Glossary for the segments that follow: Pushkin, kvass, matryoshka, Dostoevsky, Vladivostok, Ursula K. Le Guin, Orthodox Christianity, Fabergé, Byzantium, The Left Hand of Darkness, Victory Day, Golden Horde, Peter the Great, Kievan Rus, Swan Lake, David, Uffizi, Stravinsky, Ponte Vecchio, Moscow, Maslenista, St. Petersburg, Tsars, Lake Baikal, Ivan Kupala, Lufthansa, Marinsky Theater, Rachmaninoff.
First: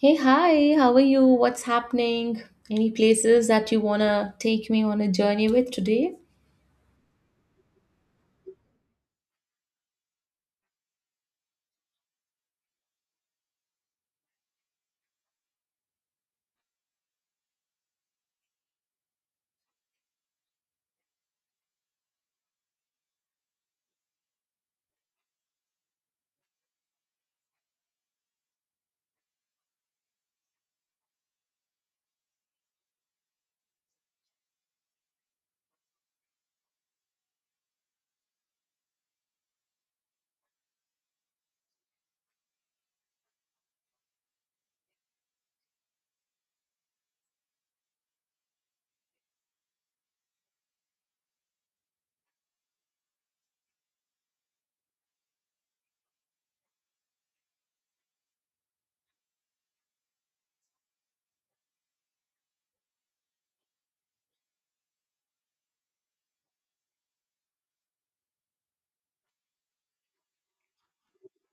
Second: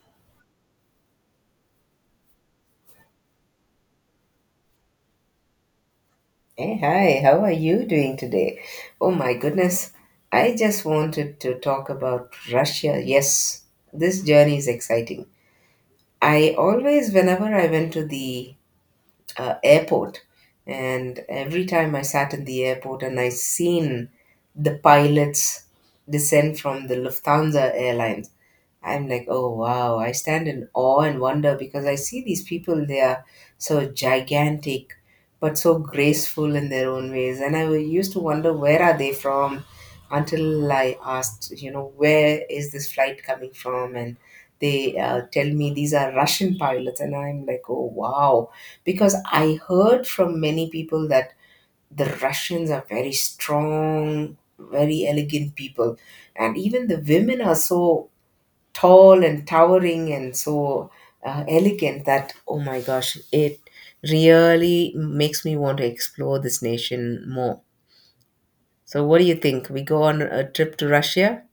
Hey, hi, how are you? What's happening? Any places that you wanna take me on a journey with today? Hey, hi, how are you doing today? Oh my goodness, I just wanted to talk about Russia. Yes, this journey is exciting. I always, whenever I went to the airport and every time I sat in the airport and I seen the pilots descend from the Lufthansa airlines, I'm like, oh wow, I stand in awe and wonder because I see these people, they are so gigantic but so graceful in their own ways. And I used to wonder, where are they from? Until I asked, you know, where is this flight coming from? And they tell me these are Russian pilots, and I'm like, oh wow, because I heard from many people that the Russians are very strong, very elegant people, and even the women are so tall and towering and so elegant that, oh my gosh, it really makes me want to explore this nation more. So, what do you think? We go on a trip to Russia?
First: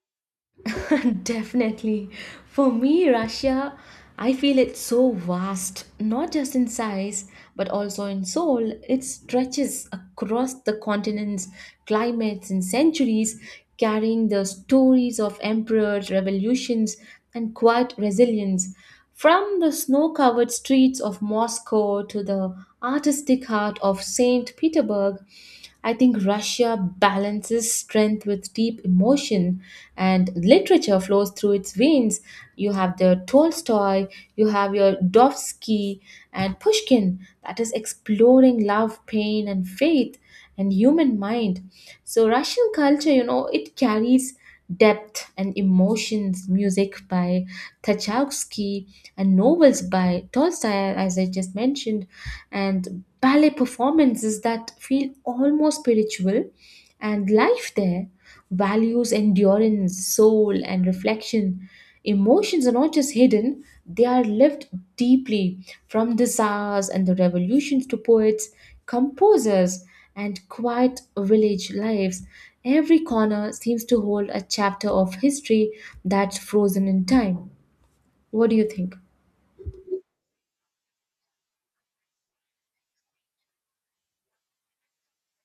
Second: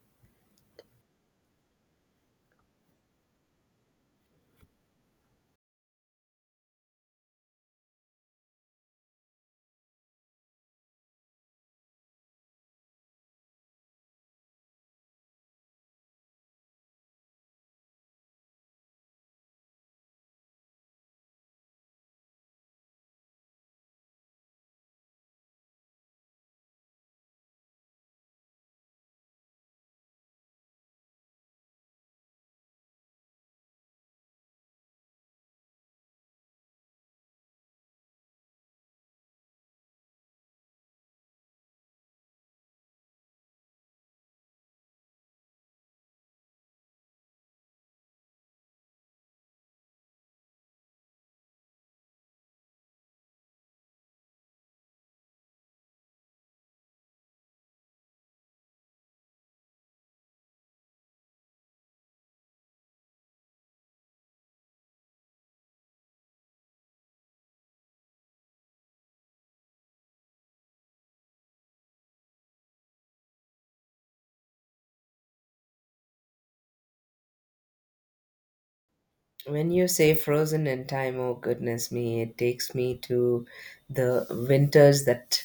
Definitely. For me, Russia, I feel it's so vast, not just in size, but also in soul. It stretches across the continents, climates, and centuries, carrying the stories of emperors, revolutions, and quiet resilience. From the snow covered streets of Moscow to the artistic heart of St. Petersburg, I think Russia balances strength with deep emotion, and literature flows through its veins. You have the Tolstoy, you have your Dostoevsky and Pushkin that is exploring love, pain, and faith and human mind. So Russian culture, you know, it carries depth and emotions, music by Tchaikovsky, and novels by Tolstoy, as I just mentioned, and ballet performances that feel almost spiritual, and life there values endurance, soul, and reflection. Emotions are not just hidden, they are lived deeply from the czars and the revolutions to poets, composers and quiet village lives. Every corner seems to hold a chapter of history that's frozen in time. What do you think? When you say frozen in time, oh goodness me, it takes me to the winters that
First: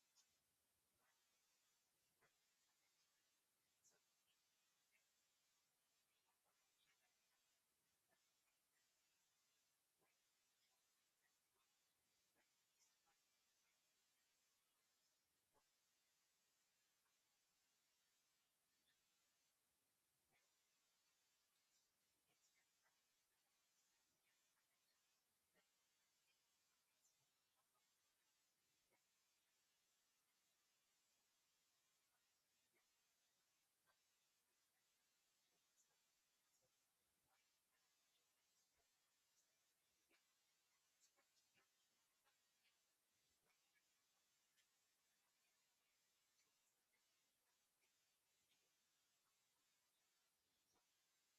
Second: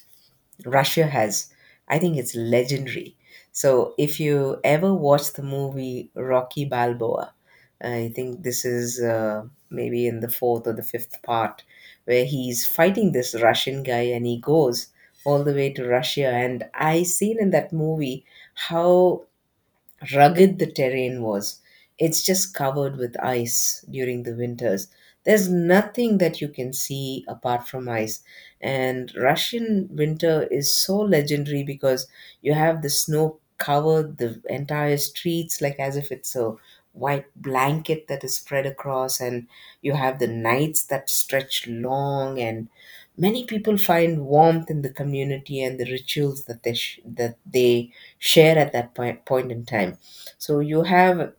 Russia has. I think it's legendary. So, if you ever watch the movie Rocky Balboa, I think this is maybe in the fourth or the fifth part, where he's fighting this Russian guy and he goes all the way to Russia. And I seen in that movie how rugged the terrain was. It's just covered with ice during the winters. There's nothing that you can see apart from ice. And Russian winter is so legendary because you have the snow cover the entire streets like as if it's a white blanket that is spread across, and you have the nights that stretch long, and many people find warmth in the community and the rituals that they that they share at that point in time. So you have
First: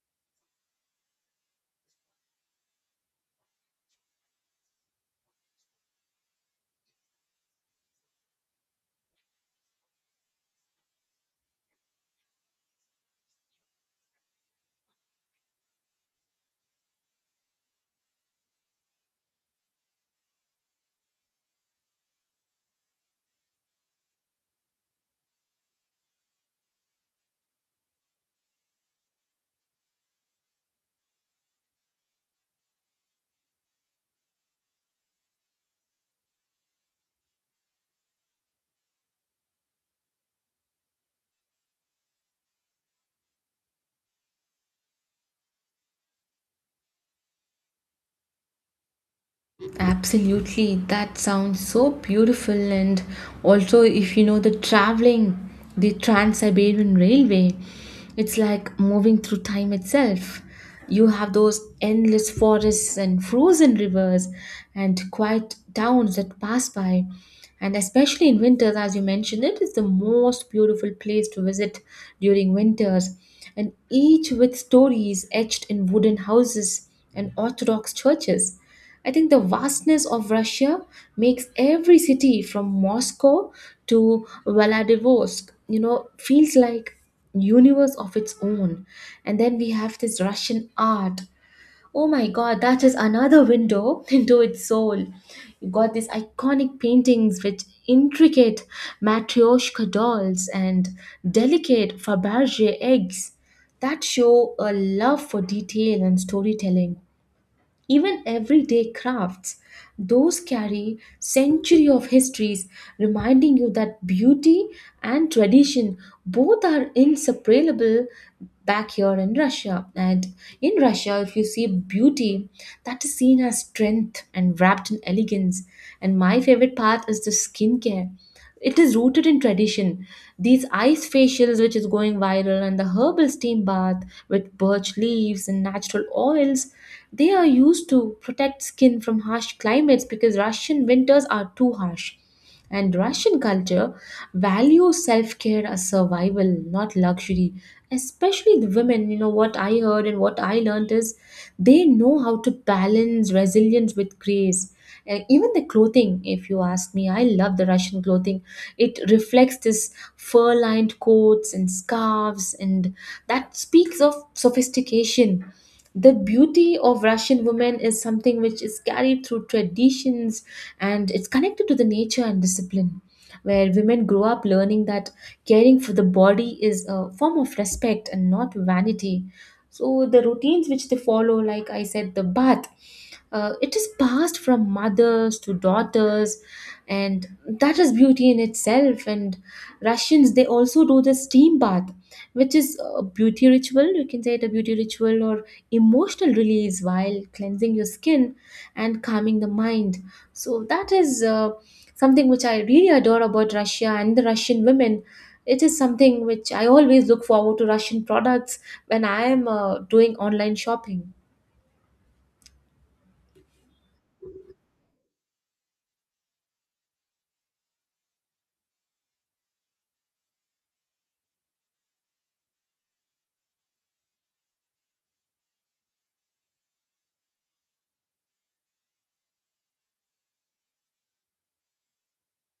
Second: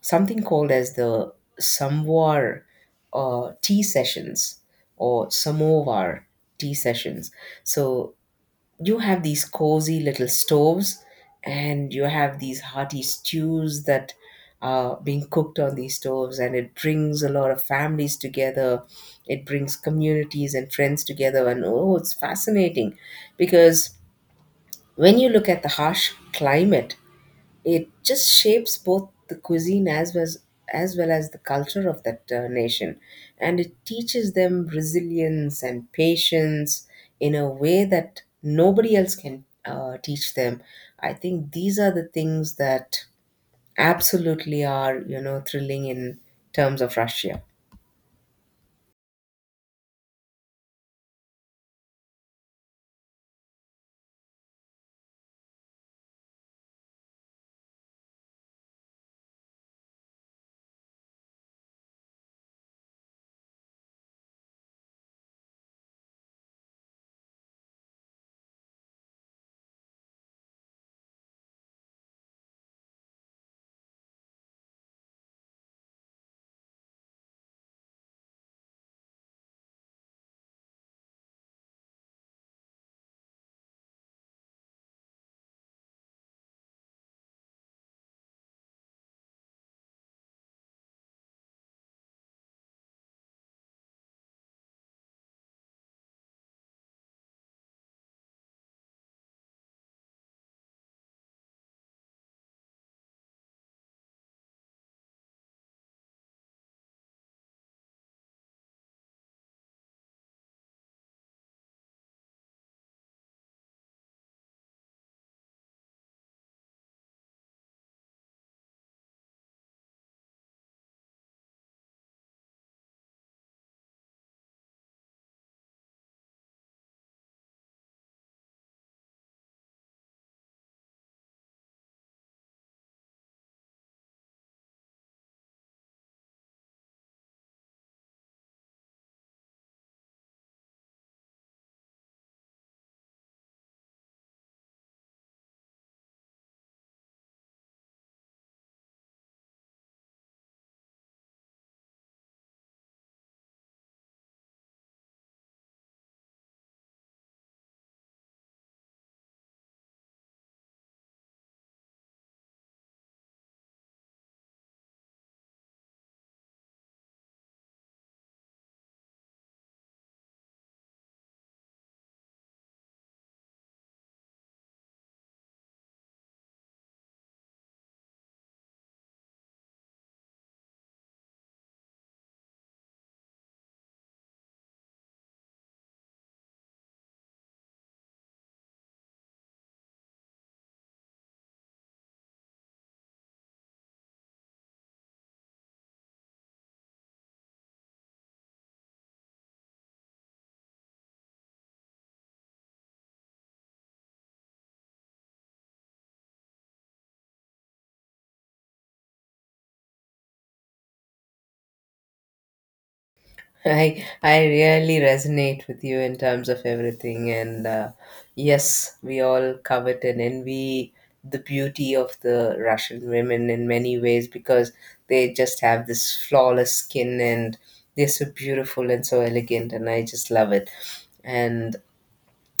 something called as the Samvar tea sessions, or Samovar tea sessions. So you have these cozy little stoves, and you have these hearty stews that are being cooked on these stoves, and it brings a lot of families together, it brings communities and friends together, and oh, it's fascinating because when you look at the harsh climate, it just shapes both the cuisine as well as the culture of that nation. And it teaches them resilience and patience in a way that nobody else can teach them. I think these are the things that absolutely are, you know, thrilling in terms of Russia. Absolutely, that sounds so beautiful. And also, if you know the traveling, the Trans Siberian Railway, it's like moving through time itself. You have those endless forests and frozen rivers and quiet towns that pass by. And especially in winters, as you mentioned, it is the most beautiful place to visit during winters. And each with stories etched in wooden houses and Orthodox churches. I think the vastness of Russia makes every city from Moscow to Vladivostok, you know, feels like universe of its own. And then we have this Russian art. Oh my god, that is another window into its soul. You got these iconic paintings with intricate matryoshka dolls and delicate Fabergé eggs that show a love for detail and storytelling, even everyday crafts those carry century of histories, reminding you that beauty and tradition both are inseparable back here in Russia. And in Russia, if you see, beauty that is seen as strength and wrapped in elegance. And my favorite part is the skincare. It is rooted in tradition. These ice facials, which is going viral, and the herbal steam bath with birch leaves and natural oils, they are used to protect skin from harsh climates because Russian winters are too harsh. And Russian culture values self care as survival, not luxury. Especially the women, you know, what I heard and what I learned is they know how to balance resilience with grace. And even the clothing, if you ask me, I love the Russian clothing. It reflects this fur lined coats and scarves, and that speaks of sophistication. The beauty of Russian women is something which is carried through traditions and it's connected to the nature and discipline, where women grow up learning that caring for the body is a form of respect and not vanity. So, the routines which they follow, like I said, the bath, it is passed from mothers to daughters, and that is beauty in itself. And Russians, they also do the steam bath, which is a beauty ritual. You can say it a beauty ritual or emotional release while cleansing your skin and calming the mind. So that is something which I really adore about Russia and the Russian women. It is something which I always look forward to Russian products when I am doing online shopping. I really resonate with you in terms of everything, and yes, we all covet and envy the beauty of the Russian women in many ways because they just have this flawless skin, and they're so beautiful and so elegant, and I just love it. And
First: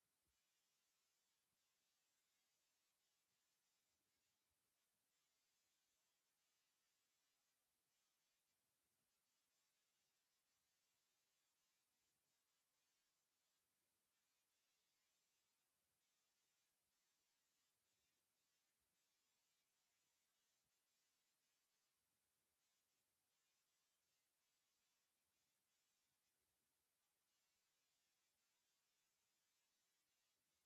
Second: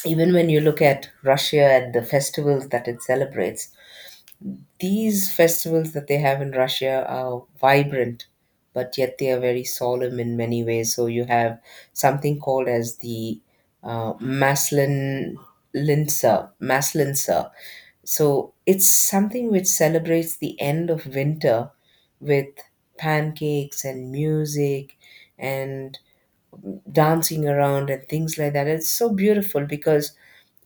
even when you look at Russia, at the festivals that it celebrates, these festivals that they have in Russia are vibrant, but yet they are very solemn in many ways. So you have something called as the uh, Maslin Maslinsa. So it's something which celebrates the end of winter with pancakes and music and dancing around and things like that. It's so beautiful because,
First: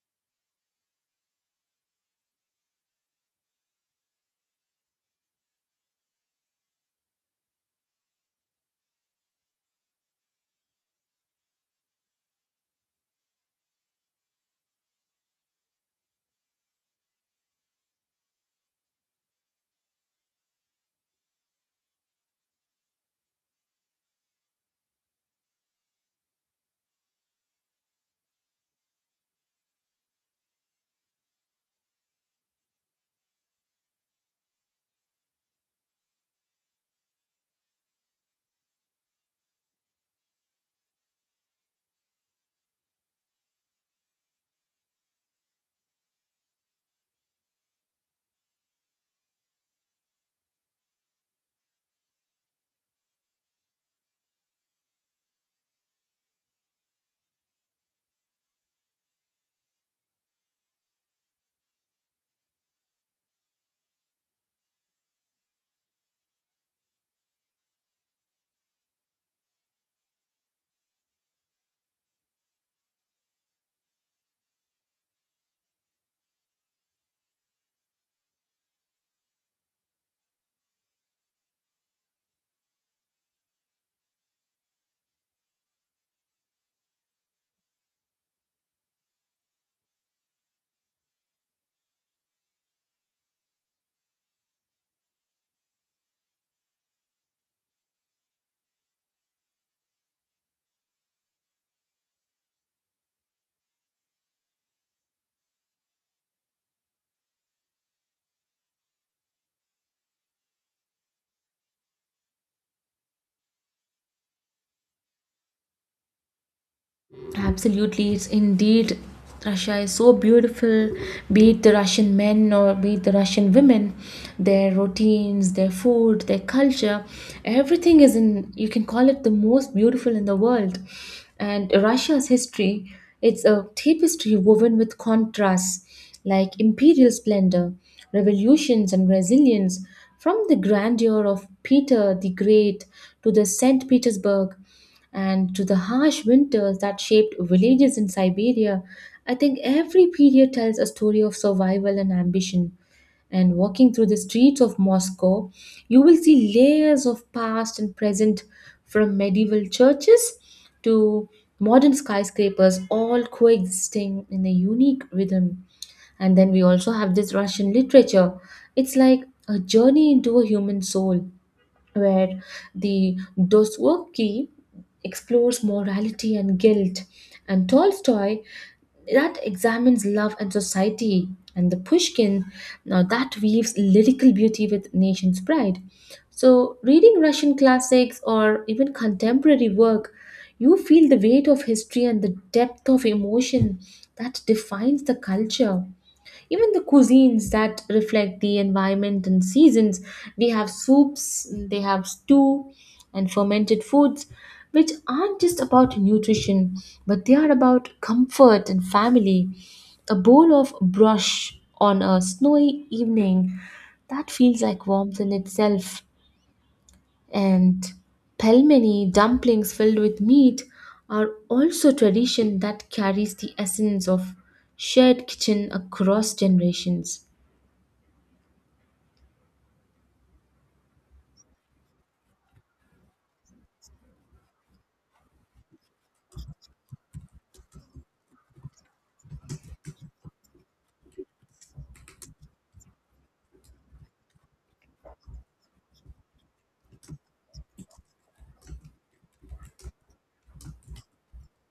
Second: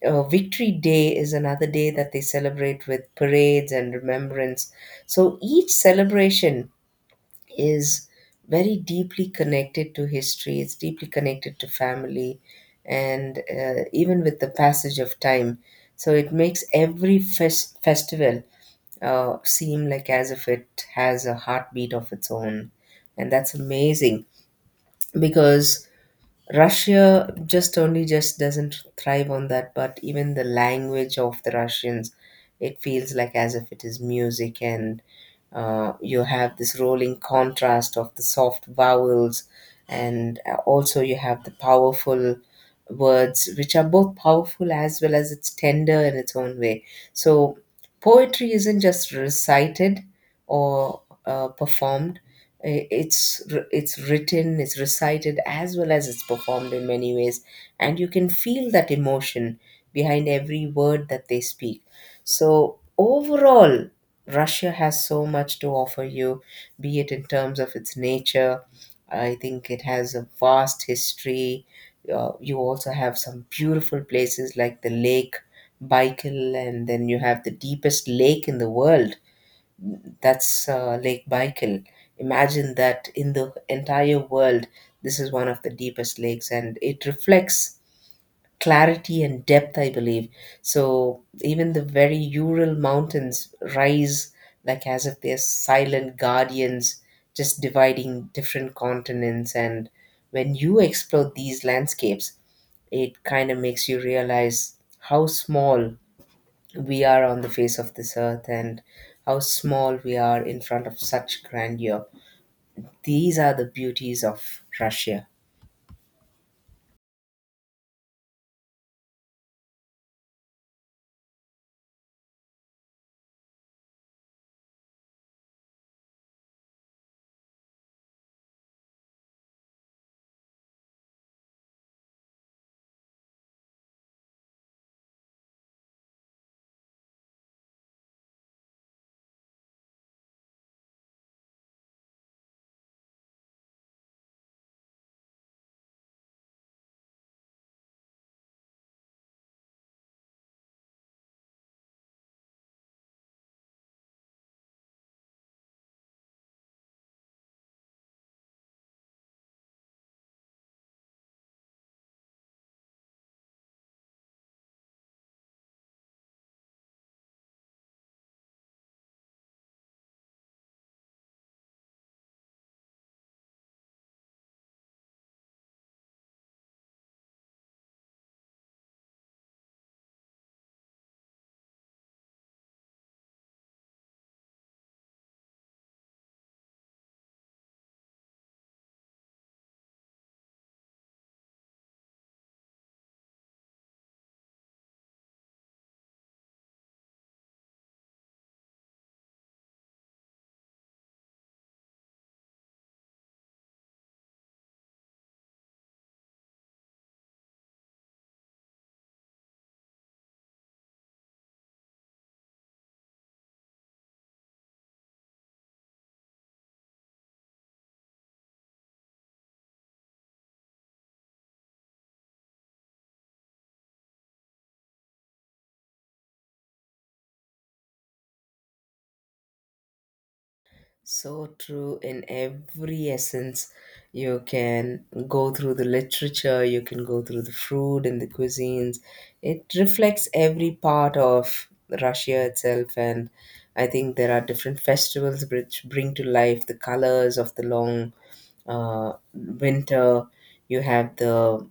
Victory Day is another day that they celebrate with parades and remembrance. So each celebration is very deeply connected to history, it's deeply connected to family, and even with the passage of time. So it makes every festival seem like as if it has a heartbeat of its own. And that's amazing because Russia just only just doesn't thrive on that, but even the language of the Russians, it feels like as if it is music, and you have this rolling contrast of the soft vowels, and also you have the powerful words, which are both powerful as well as it's tender in its own way. So poetry isn't just recited or performed, it's written, it's recited as well as it's performed in many ways, and you can feel that emotion behind every word that they speak. So overall, Russia has so much to offer you, be it in terms of its nature. I think it has a vast history. You also have some beautiful places like the Lake Baikal, and then you have the deepest lake in the world, that's Lake Baikal. Imagine that in the entire world, this is one of the deepest lakes, and it reflects clarity and depth, I believe. So even the very Ural mountains rise like as if they're silent guardians, just dividing different continents. And when you explore these landscapes, it kind of makes you realize how small we are on the face of this earth, and how small we are in front of such grandeur. These are the beauties of Russia. Absolutely, it's indeed Russia is so beautiful, be it the Russian men or be it the Russian women, their routines, their food, their culture, everything is in, you can call it the most beautiful in the world. And Russia's history, it's a tapestry woven with contrasts like imperial splendor, revolutions, and resilience, from the grandeur of Peter the Great to the St. Petersburg. And to the harsh winters that shaped villages in Siberia, I think every period tells a story of survival and ambition. And walking through the streets of Moscow, you will see layers of past and present, from medieval churches to modern skyscrapers, all coexisting in a unique rhythm. And then we also have this Russian literature. It's like a journey into a human soul, where the Dostoevsky explores morality and guilt, and Tolstoy that examines love and society, and the Pushkin now that weaves lyrical beauty with nation's pride. So, reading Russian classics or even contemporary work, you feel the weight of history and the depth of emotion that defines the culture. Even the cuisines that reflect the environment and seasons. We have soups, they have stew, and fermented foods, which aren't just about nutrition, but they are about comfort and family. A bowl of brush on a snowy evening that feels like warmth in itself. And pelmeni, dumplings filled with meat, are also tradition that carries the essence of shared kitchen across generations. So true in every essence. You can go through the literature, you can go through the food and the cuisines. It reflects every part of Russia itself. And I think there are different festivals which bring to life the colors of the long winter. You have the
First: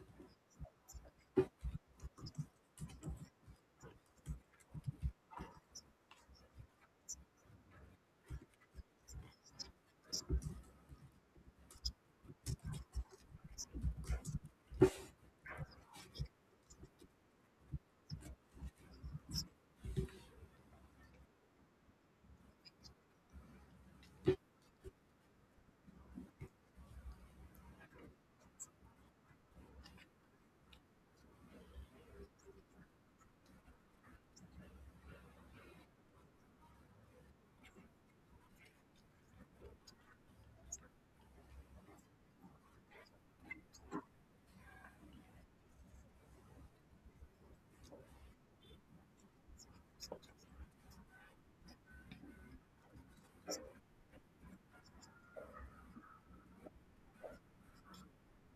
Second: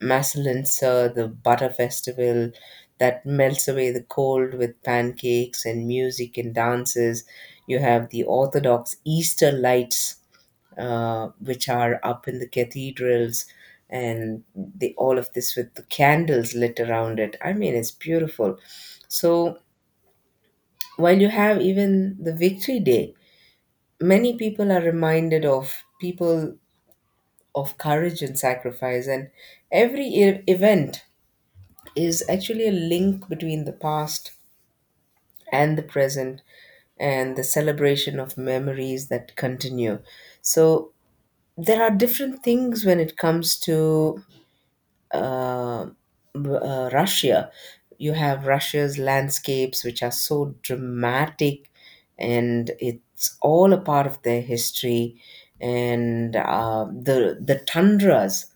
Masalinsa, the butter festival that melts away the cold with pancakes and music and dances. You have the Orthodox Easter lights, which are up in the cathedrals, and all of this with the candles lit around it. I mean, it's beautiful. So while you have even the Victory Day, many people are reminded of people of courage and sacrifice, and every event is actually a link between the past and the present and the celebration of memories that continue. So there are different things when it comes to uh, Russia. You have Russia's landscapes, which are so dramatic, and it's all a part of their history. And the tundras.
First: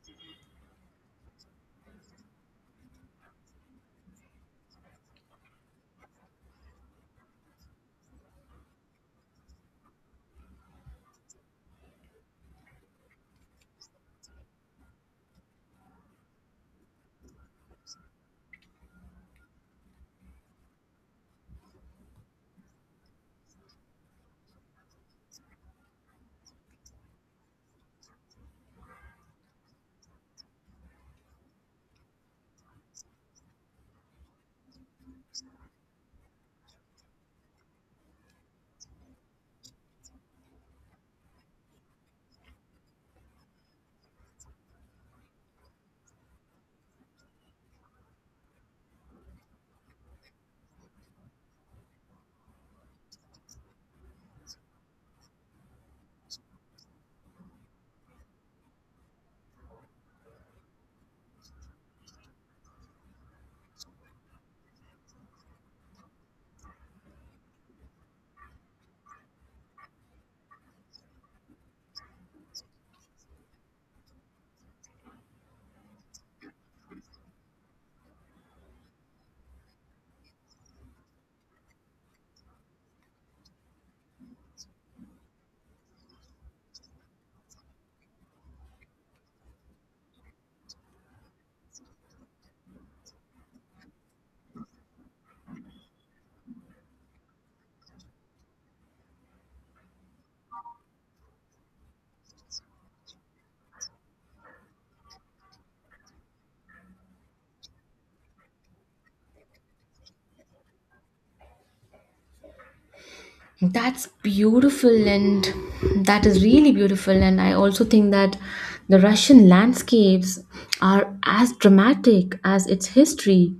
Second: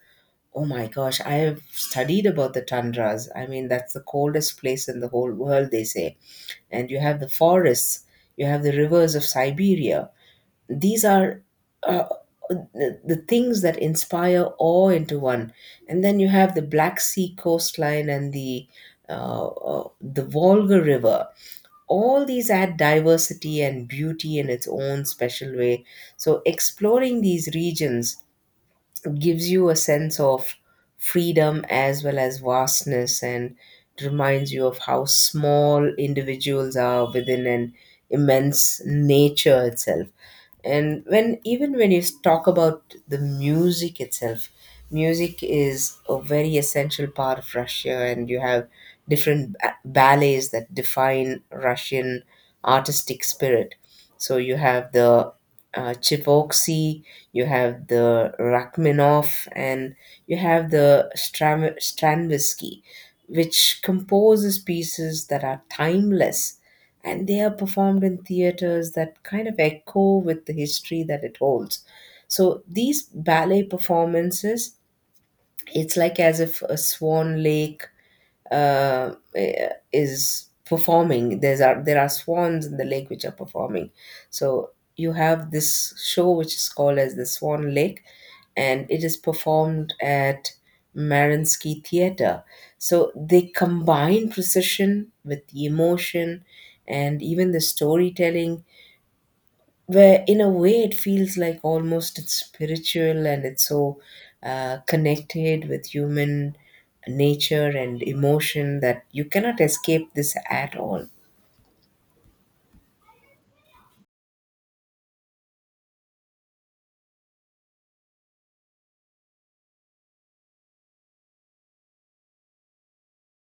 Oh my gosh, I have studied about the tundras. I mean, that's the coldest place in the whole world, they say. And you have the forests, you have the rivers of Siberia. These are uh, the things that inspire awe into one. And then you have the Black Sea coastline and the Volga River. All these add diversity and beauty in its own special way. So exploring these regions gives you a sense of freedom as well as vastness, and it reminds you of how small individuals are within an immense nature itself. And when, even when you talk about the music itself, music is a very essential part of Russia, and you have different ballets that define Russian artistic spirit. So you have the Tchaikovsky, you have the Rachmaninoff, and you have the Stravinsky, which composes pieces that are timeless, and they are performed in theaters that kind of echo with the history that it holds. So these ballet performances, it's like as if a Swan Lake uh, is performing. There's are there are swans in the lake which are performing. So you have this show which is called as the Swan Lake, and it is performed at Marinsky Theater. So they combine precision with the emotion and even the storytelling, where in a way it feels like almost it's spiritual, and it's so connected with human nature and emotion that you cannot escape this at all. That's beautiful, and that is really beautiful. And I also think that the Russian landscapes are as dramatic as its history,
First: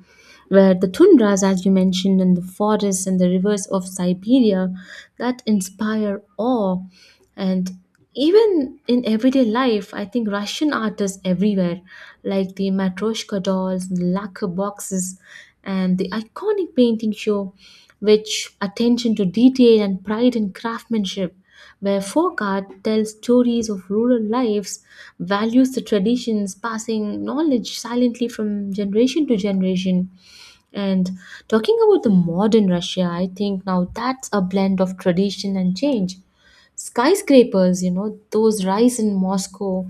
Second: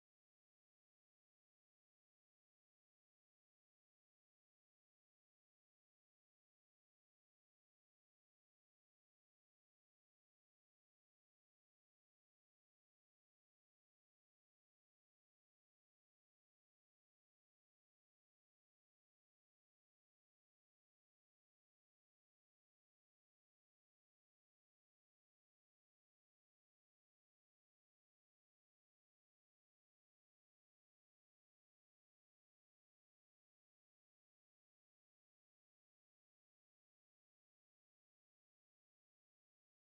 where the tundras, as you mentioned, and the forests and the rivers of Siberia that inspire awe. And even in everyday life, I think Russian art is everywhere, like the matryoshka dolls, lacquer boxes, and the iconic painting show, which attention to detail and pride in craftsmanship, where folk art tells stories of rural lives, values the traditions, passing knowledge silently from generation to generation. And talking about the modern Russia, I think now that's a blend of tradition and change, skyscrapers, you know, those rise in Moscow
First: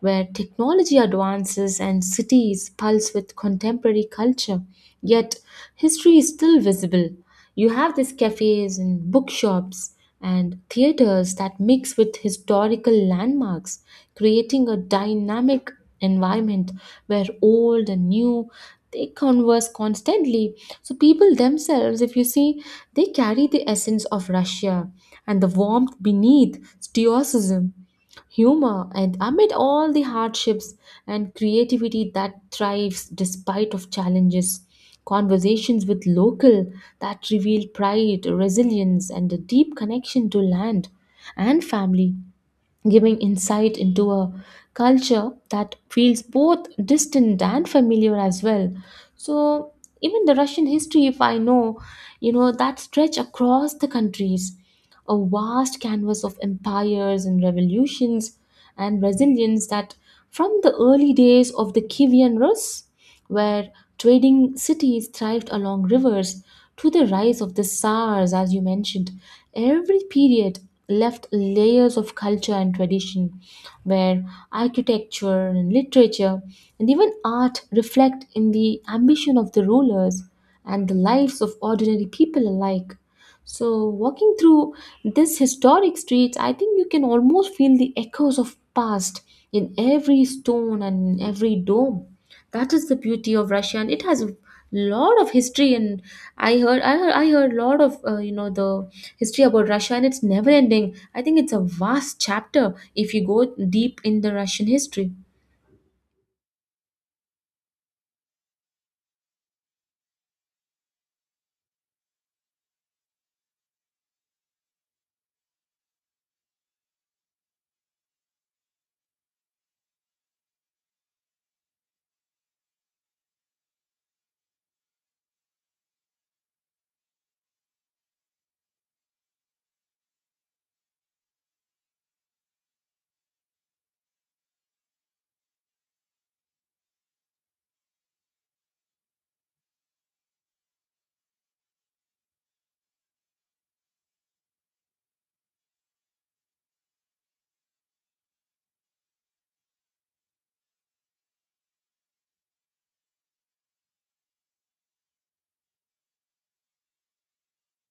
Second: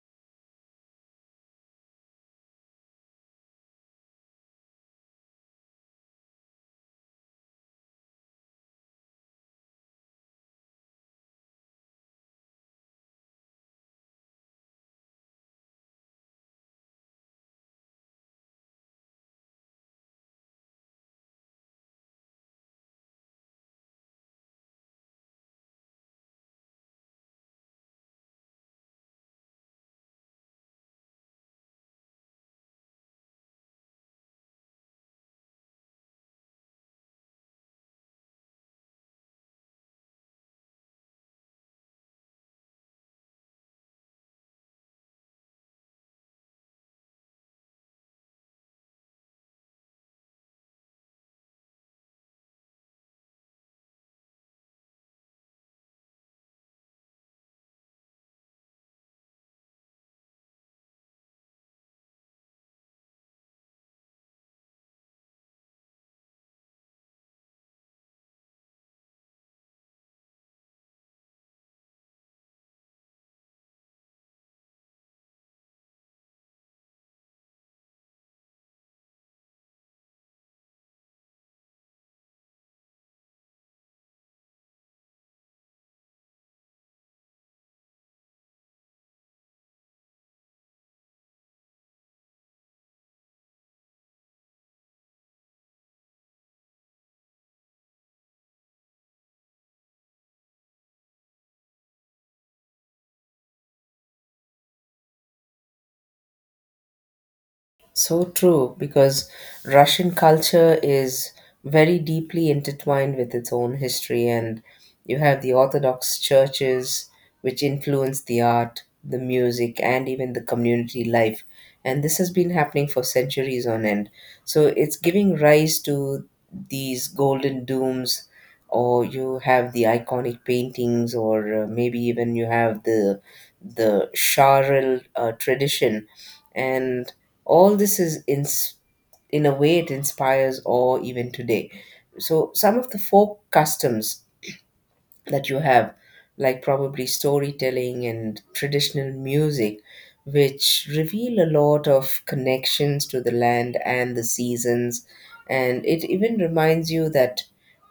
where technology advances and cities pulse with contemporary culture. Yet history is still visible. You have these cafes and bookshops and theaters that mix with historical landmarks, creating a dynamic environment where old and new, they converse constantly. So people themselves, if you see, they carry the essence of Russia, and the warmth beneath stoicism, humor and amid all the hardships, and creativity that thrives despite of challenges, conversations with local that reveal pride, resilience and a deep connection to land and family, giving insight into a culture that feels both distant and familiar as well. So, even the Russian history, if I know, you know, that stretch across the countries, a vast canvas of empires and revolutions and resilience, that from the early days of the Kievan Rus, where trading cities thrived along rivers, to the rise of the Tsars, as you mentioned. Every period left layers of culture and tradition, where architecture and literature and even art reflect in the ambition of the rulers and the lives of ordinary people alike. So, walking through this historic streets, I think you can almost feel the echoes of past in every stone and every dome. That is the beauty of Russia, and it has a lot of history. And I heard a lot of you know, the history about Russia, and it's never ending. I think it's a vast chapter if you go deep in the Russian history. So true, because Russian culture is very deeply intertwined with its own history, and you have the Orthodox churches which influence the art, the music, and even the community life. And this has been happening for centuries on end. So it's giving rise to these golden dooms, or you have the iconic paintings, or maybe even you have the Charil tradition, and all this is in a way it inspires awe even today. So some of the folk customs that you have, like probably storytelling and traditional music, which reveal a lot of connections to the land and the seasons. And it even reminds you that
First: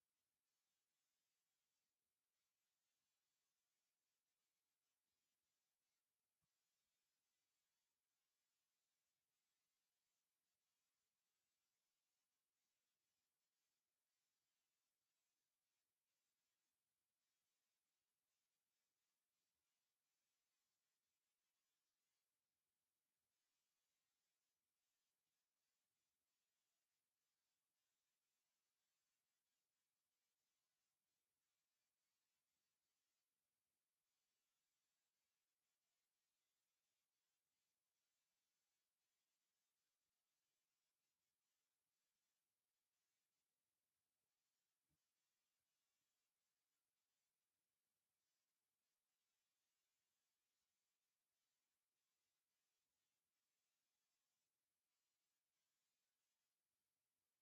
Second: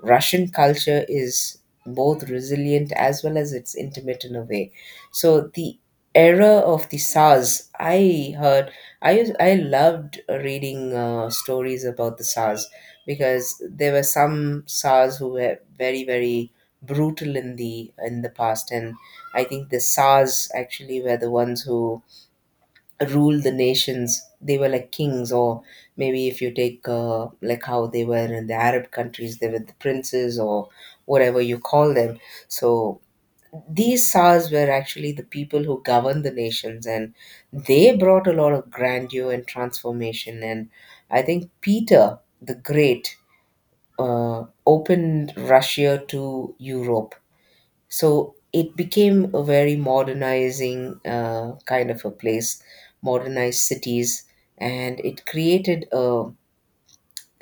Russian culture is both resilient as well as it's intimate in a way. So the era of the SARS, I heard, I loved reading stories about the SARS because there were some SARS who were very, very brutal in the past. And I think the SARS actually were the ones who ruled the nations. They were like kings, or maybe if you take, like how they were in the Arab countries, they were the princes or whatever you call them. So these SARS were actually the people who governed the nations, and they brought a lot of grandeur and transformation. And I think Peter the Great opened Russia to Europe, so it became a very modernizing kind of a place, modernized cities, and it created a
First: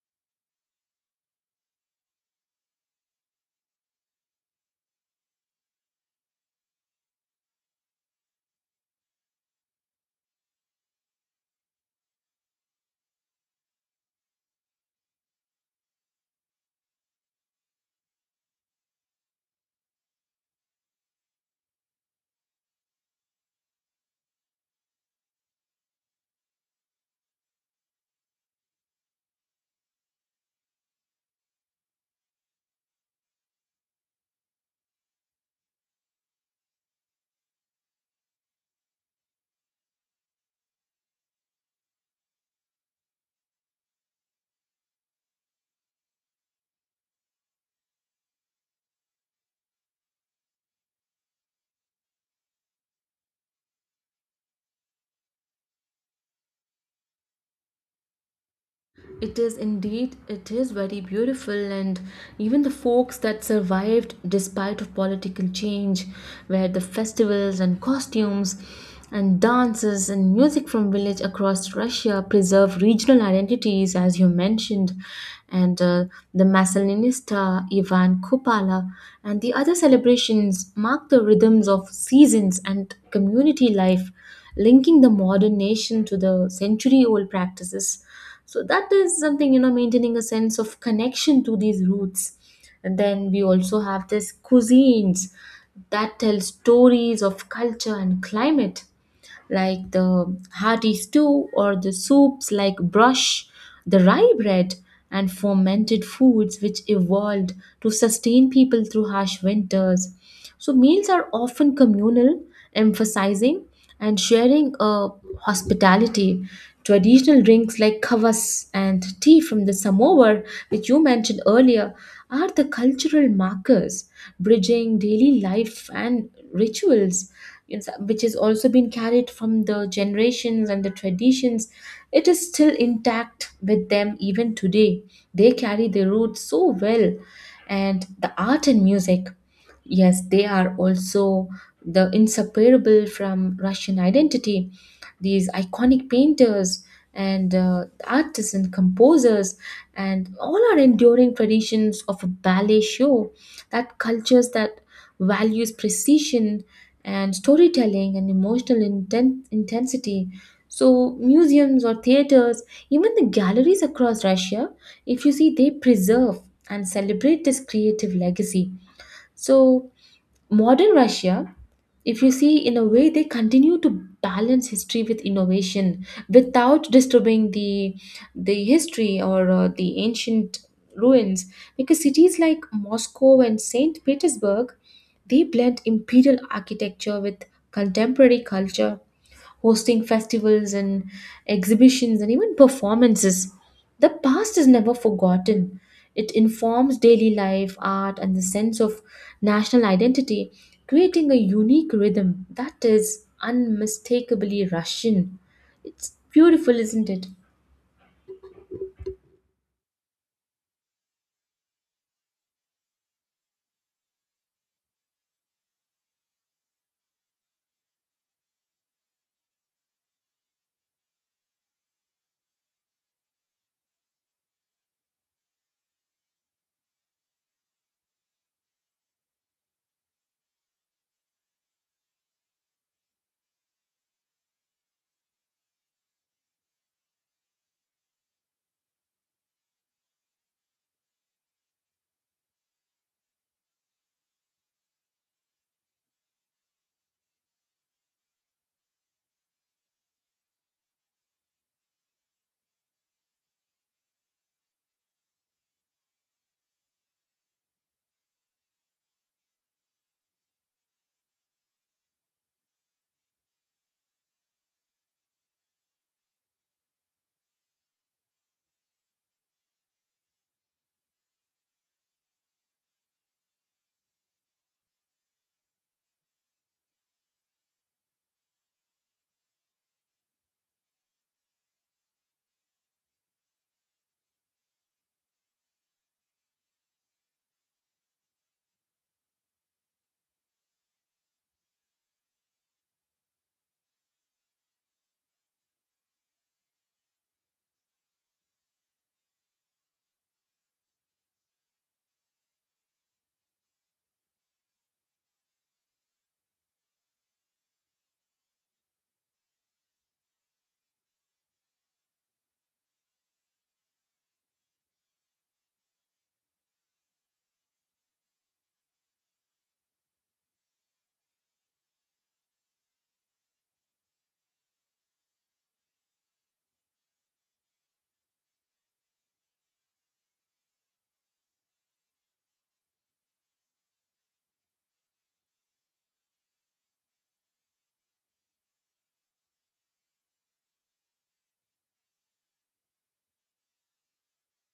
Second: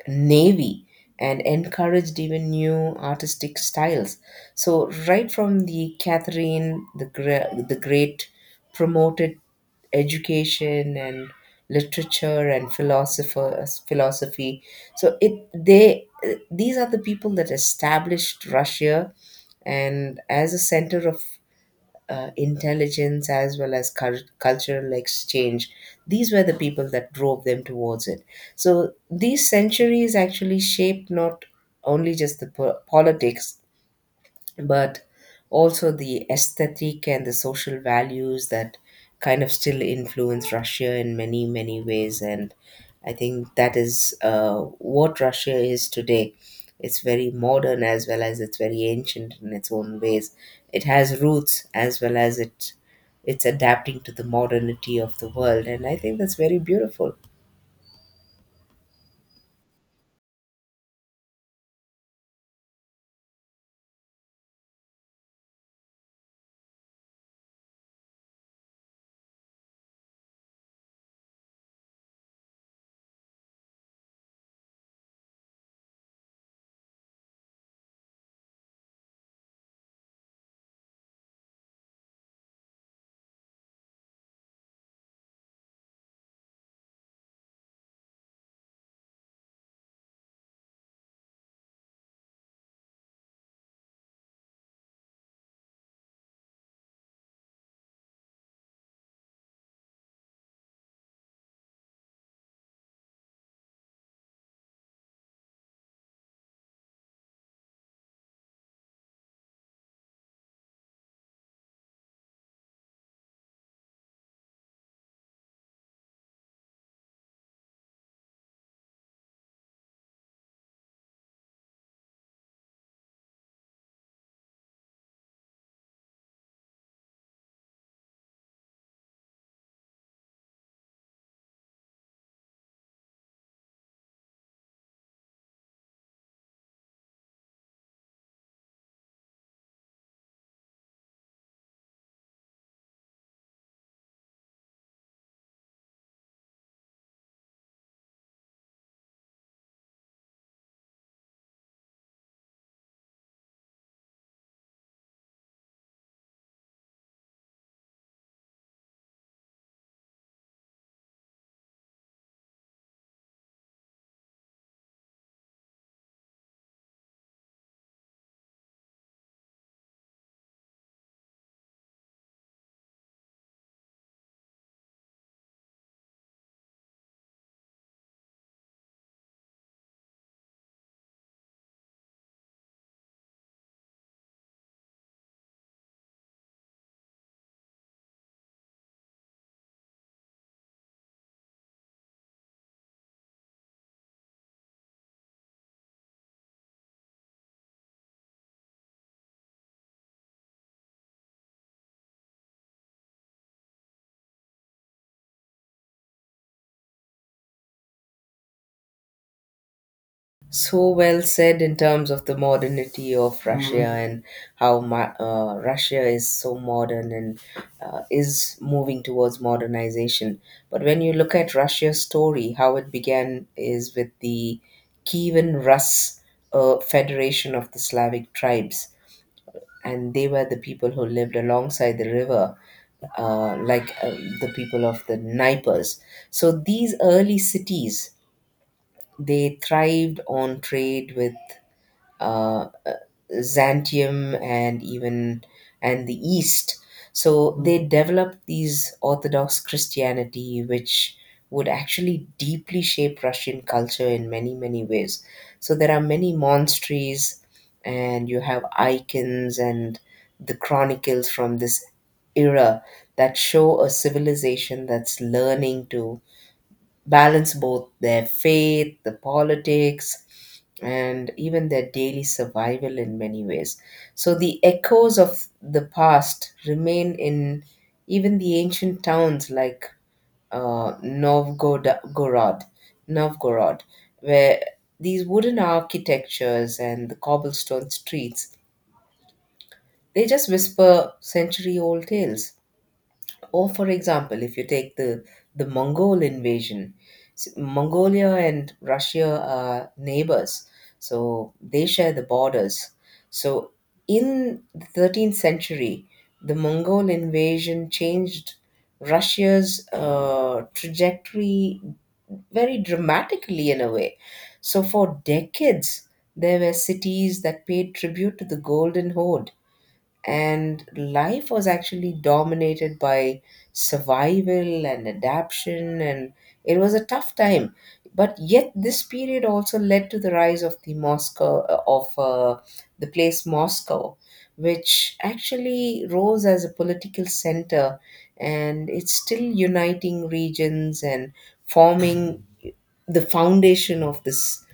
navy and encouraged even new artistic styles. So right from the Catherine the Great promoted education and literature and philosophers philosophy. So it they These are the people that established Russia and as a center of intelligence as well as cultural exchange. These were the people that drove them towards it. So these centuries actually shaped not only just the politics but also the aesthetic and the social values that kind of still influence Russia in many, many ways. And I think that is what Russia is today. It's very modern as well as it's very ancient in its own ways. It has roots as well as it's adapting to the modernity of the world. And I think that's very beautiful. It is indeed, it is very beautiful, and even the folks that survived despite of political change, where the festivals and costumes and dances and music from village across Russia preserve regional identities, as you mentioned, and the Maslenista, Ivan Kupala, and the other celebrations mark the rhythms of seasons and community life, linking the modern nation to the century-old practices. So that is something, you know, maintaining a sense of connection to these roots. And then we also have this cuisines that tell stories of culture and climate, like the hearty stew or the soups like brush, the rye bread, and fermented foods which evolved to sustain people through harsh winters. So, meals are often communal, emphasizing and sharing a hospitality. Traditional drinks like kvass and tea from the samovar, which you mentioned earlier, are the cultural markers bridging daily life and rituals. Which has also been carried from the generations and the traditions. It is still intact with them even today. They carry their roots so well, and the art and music. Yes, they are also the inseparable from Russian identity. These iconic painters and artists and composers and all are enduring traditions of a ballet show that cultures that values precision and storytelling and emotional intensity. So museums or theaters, even the galleries across Russia, if you see, they preserve and celebrate this creative legacy. So, modern Russia, if you see, in a way, they continue to balance history with innovation without disturbing the history or the ancient ruins, because cities like Moscow and St. Petersburg, they blend imperial architecture with contemporary culture, hosting festivals and exhibitions and even performances. The past is never forgotten. It informs daily life, art, and the sense of national identity, creating a unique rhythm that is unmistakably Russian. It's beautiful, isn't it? So well said in terms of the modernity of Russia. Mhm. And how Russia is so modern and is moving towards modernization. But when you look at Russia's story, how it began is with the Kievan Rus, Federation of the Slavic Tribes. And they were the people who lived alongside the river, like the people of the Naipers. So these early cities, they thrived on trade with uh, uh, Byzantium and even and the East. So mm, they developed these Orthodox Christianity, which would actually deeply shape Russian culture in many many ways. So there are many monasteries, and you have icons and the chronicles from this era that show a civilization that's learning to balance both their faith, the politics, and even their daily survival in many ways. So the echoes of the past remain in even the ancient towns like uh, Novgorod, Novgorod, where these wooden architectures and the cobblestone streets they just whisper century-old tales. Or, for example, if you take the Mongol invasion, Mongolia and Russia are neighbors, so they share the borders. So, in the 13th century, the Mongol invasion changed Russia's trajectory very dramatically in a way. So, for decades, there were cities that paid tribute to the Golden Horde and life was actually dominated by survival and adaptation and it was a tough time but yet this period also led to the rise of the moscow of the place Moscow, which actually rose as a political center and it's still uniting regions and forming the foundation of this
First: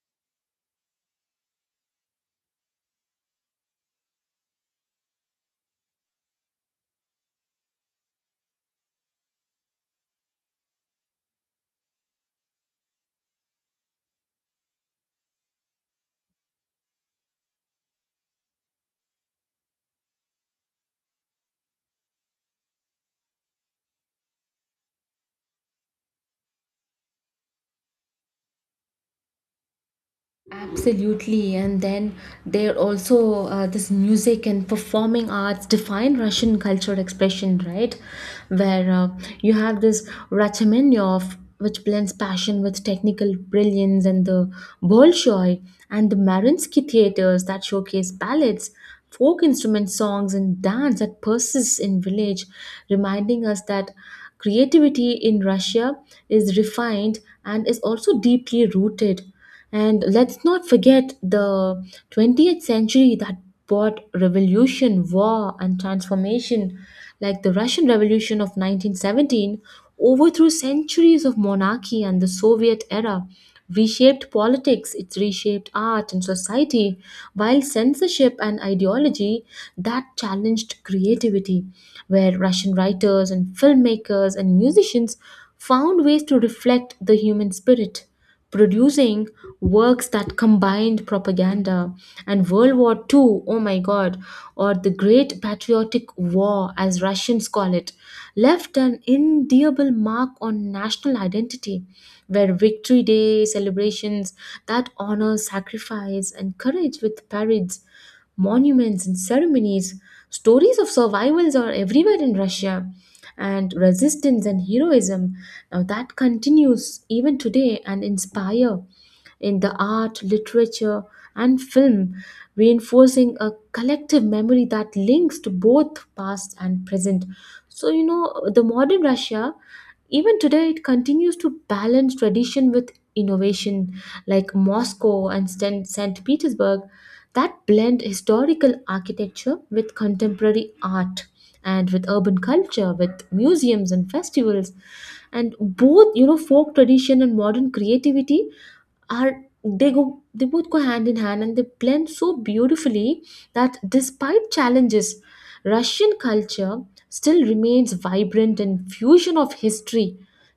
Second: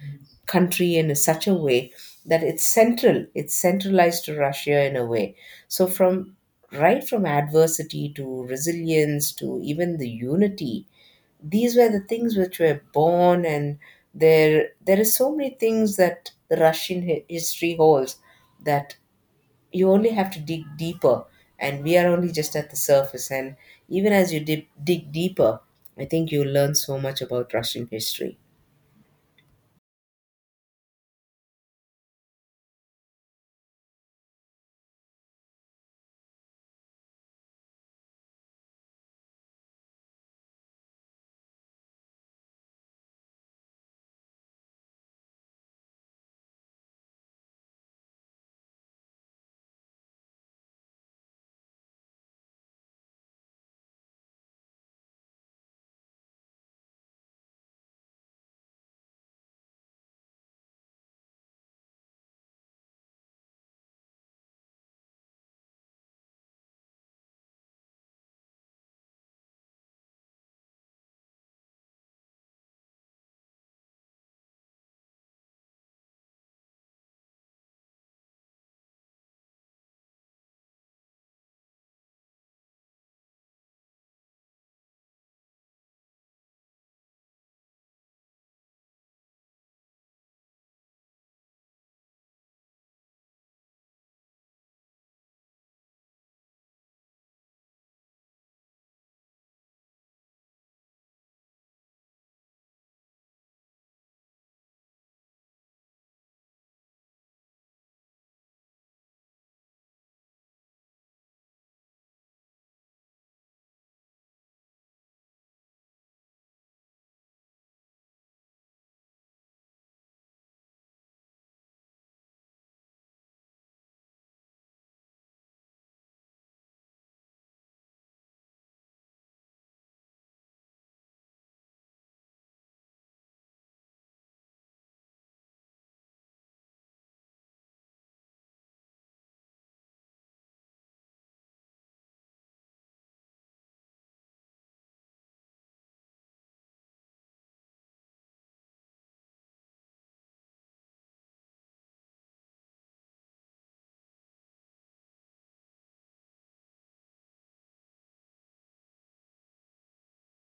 country in such a way that it's centralized to Russia in a way. So from, right from adversity to resilience to even the unity, these were the things which were born. And there is so many things that the Russian history holds that you only have to dig deeper and we are only just at the surface. And even as you dig deeper, I think you learn so much about Russian history. Absolutely, and then there also this music and performing arts define Russian cultural expression, right? Where you have this Rachmaninoff, which blends passion with technical brilliance, and the Bolshoi and the Mariinsky theaters that showcase ballads, folk instrument songs, and dance that persists in village, reminding us that creativity in Russia is refined and is also deeply rooted. And let's not forget the 20th century that brought revolution, war, and transformation, like the Russian Revolution of 1917, overthrew centuries of monarchy and the Soviet era, reshaped politics, it reshaped art and society, while censorship and ideology that challenged creativity, where Russian writers and filmmakers and musicians found ways to reflect the human spirit, producing works that combined propaganda and World War Two. Oh my god, or the Great Patriotic War, as Russians call it, left an indelible mark on national identity, where Victory Day celebrations that honor sacrifice and courage with parades, monuments, and ceremonies. Stories of survivals are everywhere in Russia, and resistance and heroism. Now that continues even today and inspire in the art, literature, and film, reinforcing a collective memory that links to both past and present. So, you know, the modern Russia, even today, it continues to balance tradition with innovation, like Moscow and St. Petersburg that blend historical architecture with contemporary art and with urban culture with museums and festivals, and both, you know, folk tradition and modern creativity are, they go, they both go hand in hand, and they blend so beautifully that despite challenges, Russian culture still remains vibrant and fusion of history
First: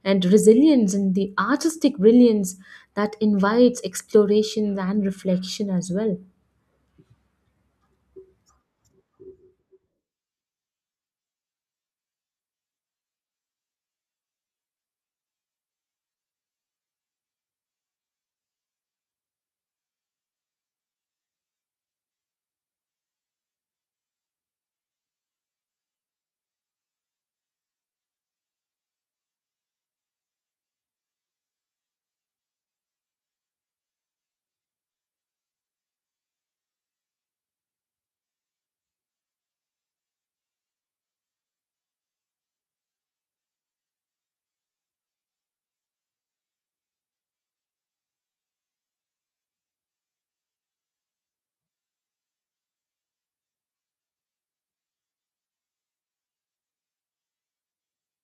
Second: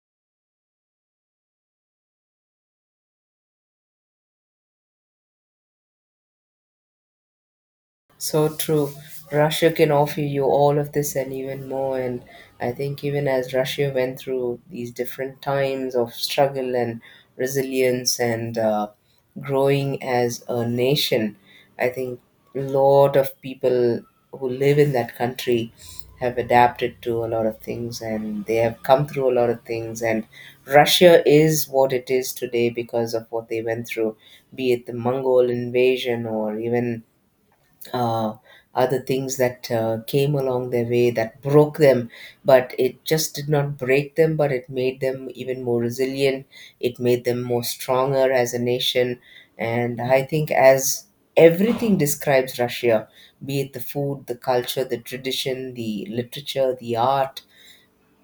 and resilience and the artistic brilliance that invites exploration and reflection as well. So true. Russia can offer you all of this and even more. And I think even as Russia went through these different times of struggle and resilience and growing as a nation, I think a lot of people who live in that country have adapted to a lot of things and they have come through a lot of things. And Russia is what it is today because of what they went through, be it the Mongol invasion or even uh, other things that came along their way that broke them, but it just did not break them, but it made them even more resilient. It made them more stronger as a nation. And I think as everything describes Russia, be it the food, the culture, the tradition, the literature, the art,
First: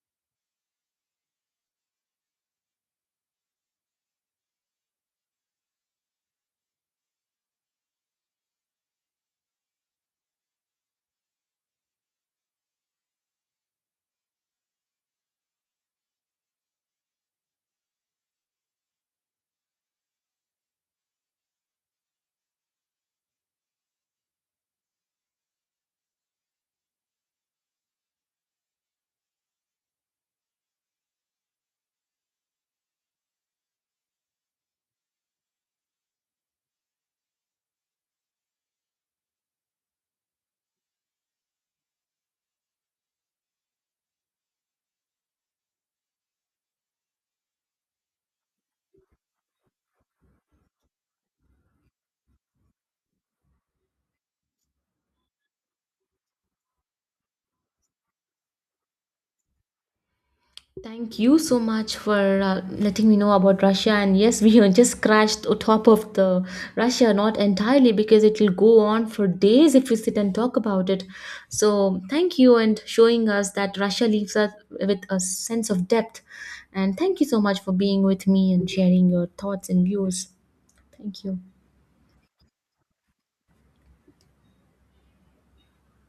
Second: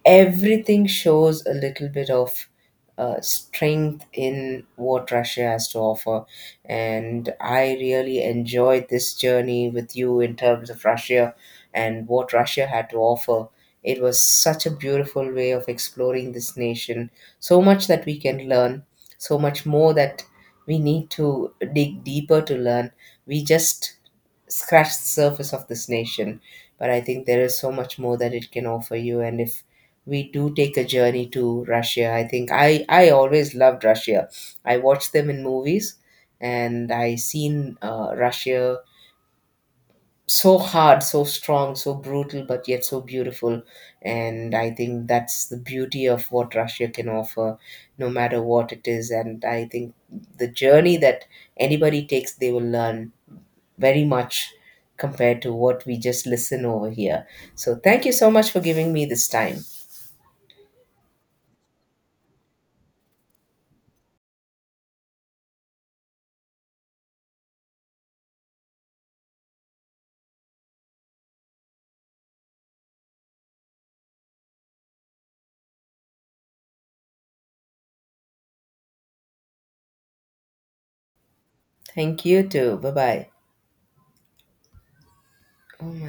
everything shows a little bit of strength in what Russia has to offer. And I really enjoyed this journey with you in terms of Russia and what Russia had to offer. It was such a beautiful way of exploring this nation. So much that we can learn, so much more that we need to dig deeper to learn. We just scratched the surface of this nation but I think there is so much more that it can offer you. And if we do take a journey to Russia. I think I always loved Russia. I watched them in movies, and I seen Russia so hard, so strong, so brutal, but yet so beautiful. And I think that's the beauty of what Russia can offer, no matter what it is. And I think the journey that anybody takes, they will learn very much compared to what we just listen over here. So thank you so much for giving me this time. Thank you so much for letting me know about Russia. And yes, we are just scratched the top of the Russia, not entirely because it will go on for days if we sit and talk about it. So thank you and showing us that Russia leaves us with a sense of depth. And thank you so much for being with me and sharing your thoughts and views. Thank you. Thank you too. Bye bye. Oh my